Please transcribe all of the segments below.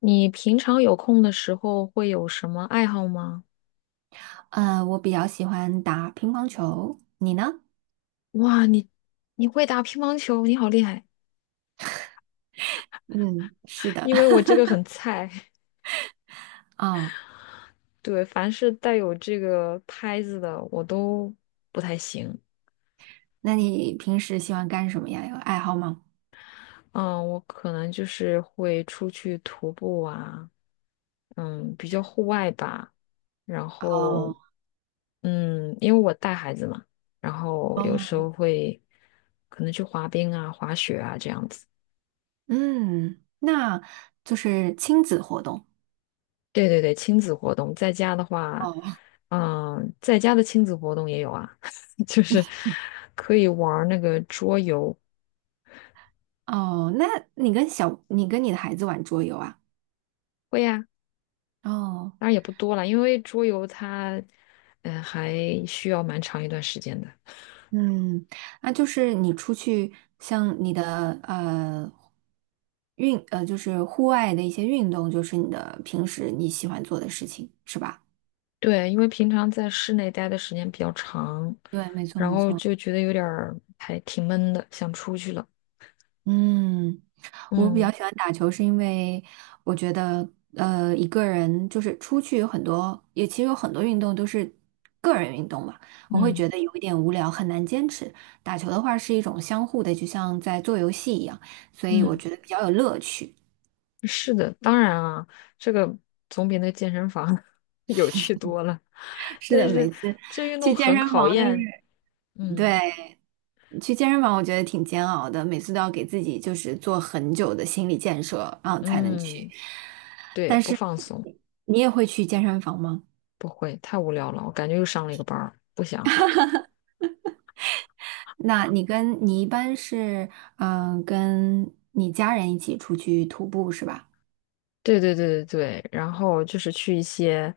你平常有空的时候会有什么爱好吗？我比较喜欢打乒乓球，你呢？哇，你会打乒乓球，你好厉害！嗯，是的。因为我 这个很菜，哦，对，凡是带有这个拍子的我都不太行。那你平时喜欢干什么呀？有爱好吗？嗯，我可能就是会出去徒步啊，比较户外吧。然后，哦因为我带孩子嘛，然后有时候哦，会可能去滑冰啊、滑雪啊这样子。嗯，那就是亲子活动。对对对，亲子活动，在家的话，哦在家的亲子活动也有啊，就是可以玩儿那个桌游，哦，那你跟你的孩子玩桌游啊？会呀、哦，当然也不多了，因为桌游它，还需要蛮长一段时间的。嗯，那就是你出去像你的呃运呃，就是户外的一些运动，就是你的平时你喜欢做的事情，是吧？对，因为平常在室内待的时间比较长，然后就觉得有点儿还挺闷的，想出去了。嗯。我比较嗯喜欢打球，是因为我觉得，一个人就是出去有很多，也其实有很多运动都是个人运动嘛，我会嗯觉得有一点无聊，很难坚持。打球的话是一种相互的，就像在做游戏一样，所以我嗯。觉得比较有乐趣。是的，当然啊，这个总比那健身房 有趣多了。是但的，是每次这运去动健很身考房就是，验，嗯对。去健身房，我觉得挺煎熬的，每次都要给自己就是做很久的心理建设，然后才能去。嗯，对，但不是放松，你也会去健身房吗？不会，太无聊了，我感觉又上了一个班儿，不想。那你一般是，跟你家人一起出去徒步是吧？对对对对对，然后就是去一些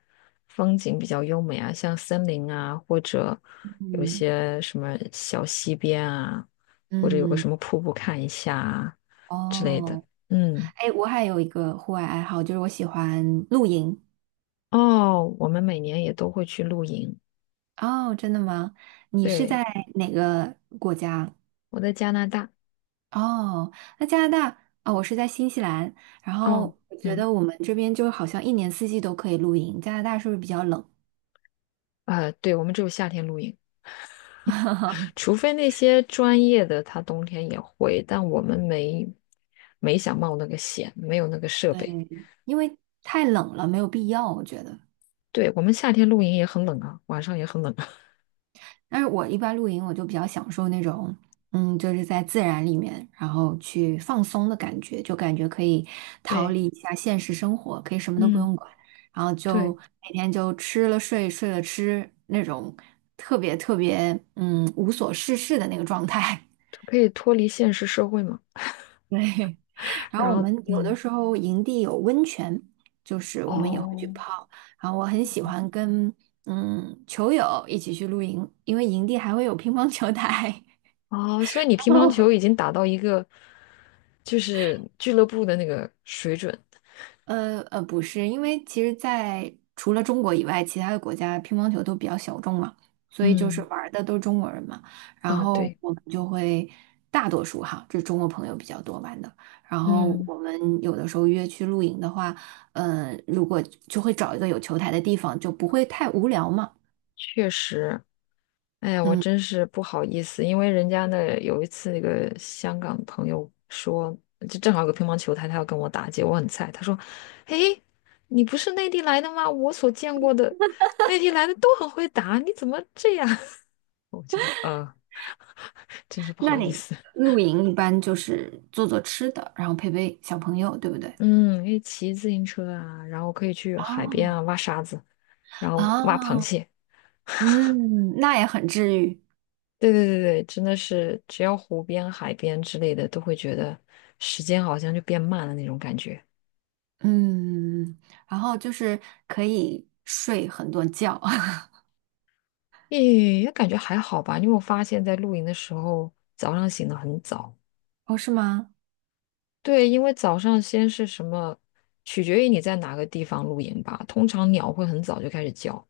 风景比较优美啊，像森林啊，或者有嗯，些什么小溪边啊，或者有个嗯，什么瀑布看一下啊之类的，哦，嗯。哎，我还有一个户外爱好，就是我喜欢露营。哦，我们每年也都会去露营。哦，真的吗？你是对，在哪个国家？我在加拿大。哦，那加拿大啊，我是在新西兰。然哦，后我觉嗯，得我们这边就好像一年四季都可以露营，加拿大是不是比较冷？啊，对，我们只有夏天露营，除非那些专业的，他冬天也会，但我们没想冒那个险，没有那个设对，备。因为太冷了，没有必要，我觉得。对，我们夏天露营也很冷啊，晚上也很冷啊。但是我一般露营，我就比较享受那种，就是在自然里面，然后去放松的感觉，就感觉可以逃对，离一下现实生活，可以什么都不嗯，用管，然后就对，每天就吃了睡，睡了吃，那种特别特别，无所事事的那个状态。可以脱离现实社会嘛。对。然后然我后，们有的时候营地有温泉，就是我们也会去哦，泡。然后我很喜欢跟球友一起去露营，因为营地还会有乒乓球台。哦，所以你乒乓哦，球已经打到一个就是俱乐部的那个水准。不是，因为其实在除了中国以外，其他的国家乒乓球都比较小众嘛，所以就是嗯，玩儿的都是中国人嘛。然啊，后对，我们就会大多数哈，这中国朋友比较多玩的。然后嗯，我们有的时候约去露营的话，嗯、如果就会找一个有球台的地方，就不会太无聊嘛。确实。哎呀，我嗯，真是不好意思，因为人家那有一次那个香港朋友说，就正好有个乒乓球台，他要跟我打结，果我很菜。他说：“嘿，你不是内地来的吗？我所见过的内地来的都很会打，你怎么这样？” 我就真是不那好意你思。露营一般就是做做吃的，然后陪陪小朋友，对不对？嗯，因为骑自行车啊，然后可以去海边哦，啊挖沙子，然后挖螃啊，蟹。那也很治愈。对对对对，真的是只要湖边、海边之类的，都会觉得时间好像就变慢了那种感觉。嗯，然后就是可以睡很多觉。也感觉还好吧，因为我发现，在露营的时候，早上醒得很早。哦，是吗？对，因为早上先是什么，取决于你在哪个地方露营吧。通常鸟会很早就开始叫。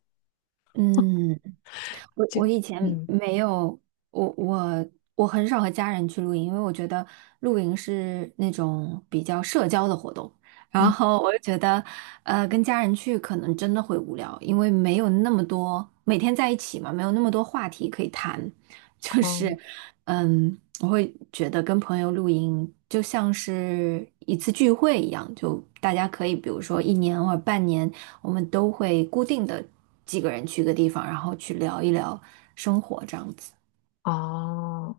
嗯，我以前嗯没有，我我我很少和家人去露营，因为我觉得露营是那种比较社交的活动，然嗯后我就觉得，跟家人去可能真的会无聊，因为没有那么多，每天在一起嘛，没有那么多话题可以谈，就哦是。我会觉得跟朋友露营就像是一次聚会一样，就大家可以，比如说一年或者半年，我们都会固定的几个人去一个地方，然后去聊一聊生活这样子。哦，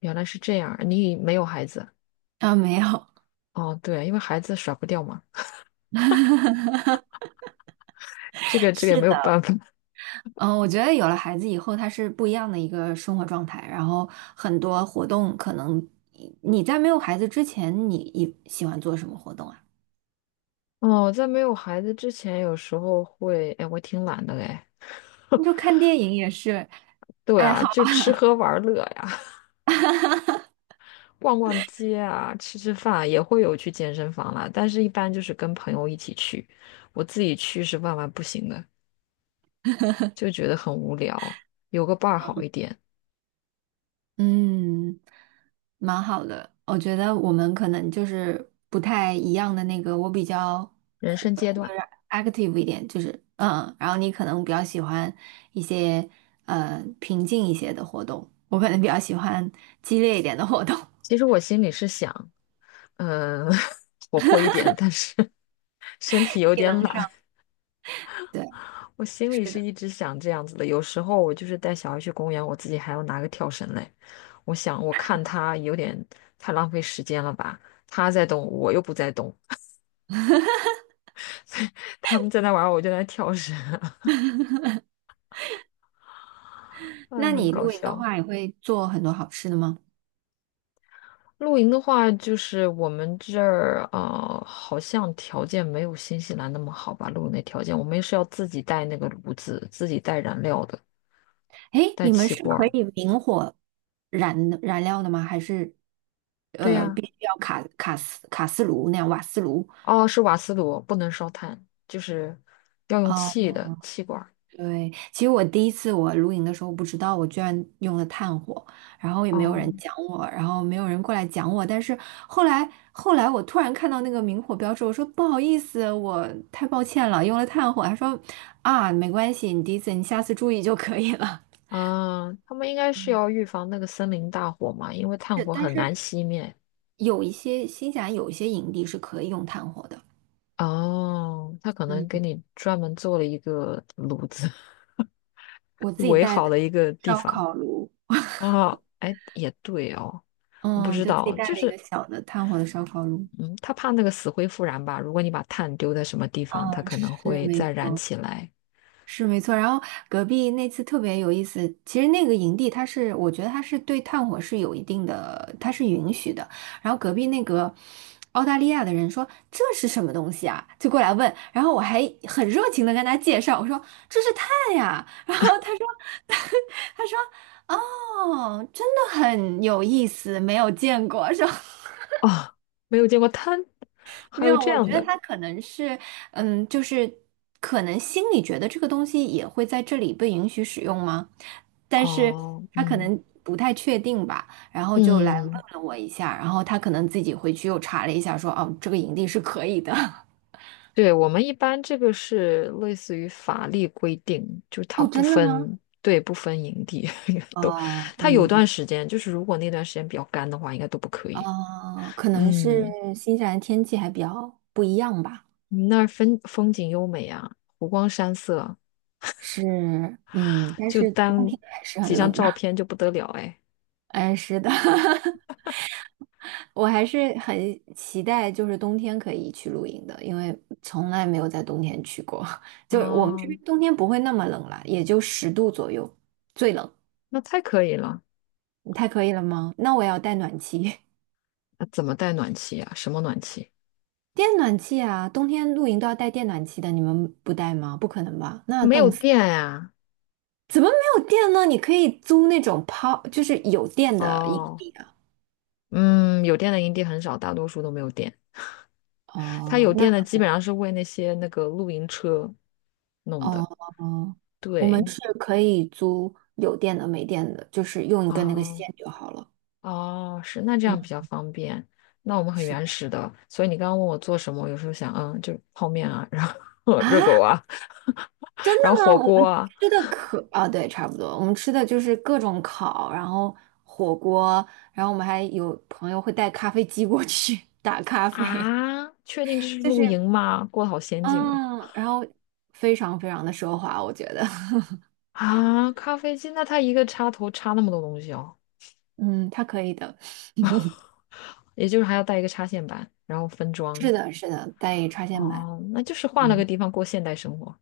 原来是这样，你没有孩子啊，没有，哦？对，因为孩子甩不掉嘛，这 个这个也是没有的，办法。嗯，我觉得有了孩子以后，他是不一样的一个生活状态，然后很多活动可能你在没有孩子之前，你喜欢做什么活动啊？哦，在没有孩子之前，有时候会，哎，我挺懒的嘞。你就看电影也是。对爱啊，好。就吃喝玩乐呀。逛逛街啊，吃吃饭啊也会有去健身房啦，但是一般就是跟朋友一起去，我自己去是万万不行的，就觉得很无聊，有个伴儿好一点。嗯，蛮好的。我觉得我们可能就是不太一样的那个，我比较人生阶就段，是 active 一点，就是然后你可能比较喜欢一些平静一些的活动，我可能比较喜欢激烈一点的活动，其实我心里是想，嗯、活泼一点，但是 身体 有体点能上。懒，对，我心是里是的。一直想这样子的。有时候我就是带小孩去公园，我自己还要拿个跳绳嘞，我想我看他有点太浪费时间了吧，他在动，我又不在动。他们在那玩儿我就在那跳绳，哎，那很你搞露营的笑。话，也会做很多好吃的吗？露营的话，就是我们这儿啊、呃好像条件没有新西兰那么好吧？露营的条件，我们是要自己带那个炉子，自己带燃料的，诶，带你们气是罐可儿。以明火燃的燃料的吗？还是对呀、必须要卡卡斯卡斯炉那样瓦斯炉？哦，是瓦斯炉，不能烧炭，就是要用哦，气的气罐儿。对，其实我第一次我露营的时候不知道，我居然用了炭火，然后也没有人哦，讲我，然后没有人过来讲我。但是后来，我突然看到那个明火标志，我说不好意思，我太抱歉了，用了炭火。他说啊，没关系，你第一次，你下次注意就可以了。啊，他们应该是嗯要预防那个森林大火嘛，因为炭是，火但很是难熄灭。有一些新西兰有一些营地是可以用炭火的，哦，他可嗯，能给你专门做了一个炉子。我自己围带好的的一个地烧方烤炉，啊，哎，也对哦，我不嗯，知就自己道，带就了一是，个小的炭火的烧烤炉，嗯，他怕那个死灰复燃吧？如果你把炭丢在什么地方，它嗯，可能是会没再燃错。起来是没错，然后隔壁那次特别有意思。其实那个营地，它是我觉得它是对炭火是有一定的，它是允许的。然后隔壁那个澳大利亚的人说这是什么东西啊，就过来问。然后我还很热情的跟他介绍，我说这是炭呀。然后他说 他说哦，真的很有意思，没有见过，说。啊，没有见过炭，没还有有，这我觉样得的他可能是，就是可能心里觉得这个东西也会在这里被允许使用吗？但是哦，他可嗯能不太确定吧，然后就来问嗯，了我一下，然后他可能自己回去又查了一下说，哦，这个营地是可以的。对，我们一般这个是类似于法律规定，就是 它哦，不真的吗？分，对，不分营地 都，我它有们不，段时间，就是如果那段时间比较干的话，应该都不可以，可能是嗯。新西兰天气还比较不一样吧，你那儿风景优美啊，湖光山色，是，但就是冬单天还是很几冷张的。照 片就不得了哎。哎，是的，我还是很期待，就是冬天可以去露营的，因为从来没有在冬天去过。就我们这哦，边冬天不会那么冷啦，也就10度左右，最冷。那太可以了。你太可以了吗？那我也要带暖气，那怎么带暖气呀？什么暖气？电暖气啊！冬天露营都要带电暖气的，你们不带吗？不可能吧？那没有冻死！电呀、怎么没有电呢？你可以租那种抛，就是有电的营哦，地啊。嗯，有电的营地很少，大多数都没有电。它哦，有电的基本上是为那些那个露营车弄哦的。哦，我们对，是可以租有电的、没电的，就是用一根那个啊。线就好了。哦，是，那这样比嗯较方便。那我们很是原的始的，所以你刚刚问我做什么，我有时候想，嗯，就泡面啊，然后 热狗啊，啊，真 的然后吗？火我锅们啊。吃的可啊，对，差不多。我们吃的就是各种烤，然后火锅，然后我们还有朋友会带咖啡机过去 打咖啡，啊，确定这是就露是营吗？过得好先进啊！嗯，然后非常非常的奢华，我觉得，啊，咖啡机，那它一个插头插那么多东西哦，嗯，他可以的。也就是还要带一个插线板，然后分是装。的，是的，带插线板，哦，那就是换了嗯，个地方过现代生活。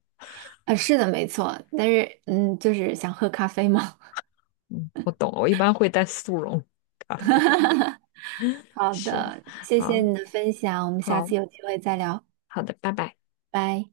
啊，是的，没错。但是就是想喝咖啡嘛。嗯，我懂了，我一般会带速溶咖啡。好是，的，谢谢好，你的分享，我们下好，次有机会再聊，好的，拜拜。拜。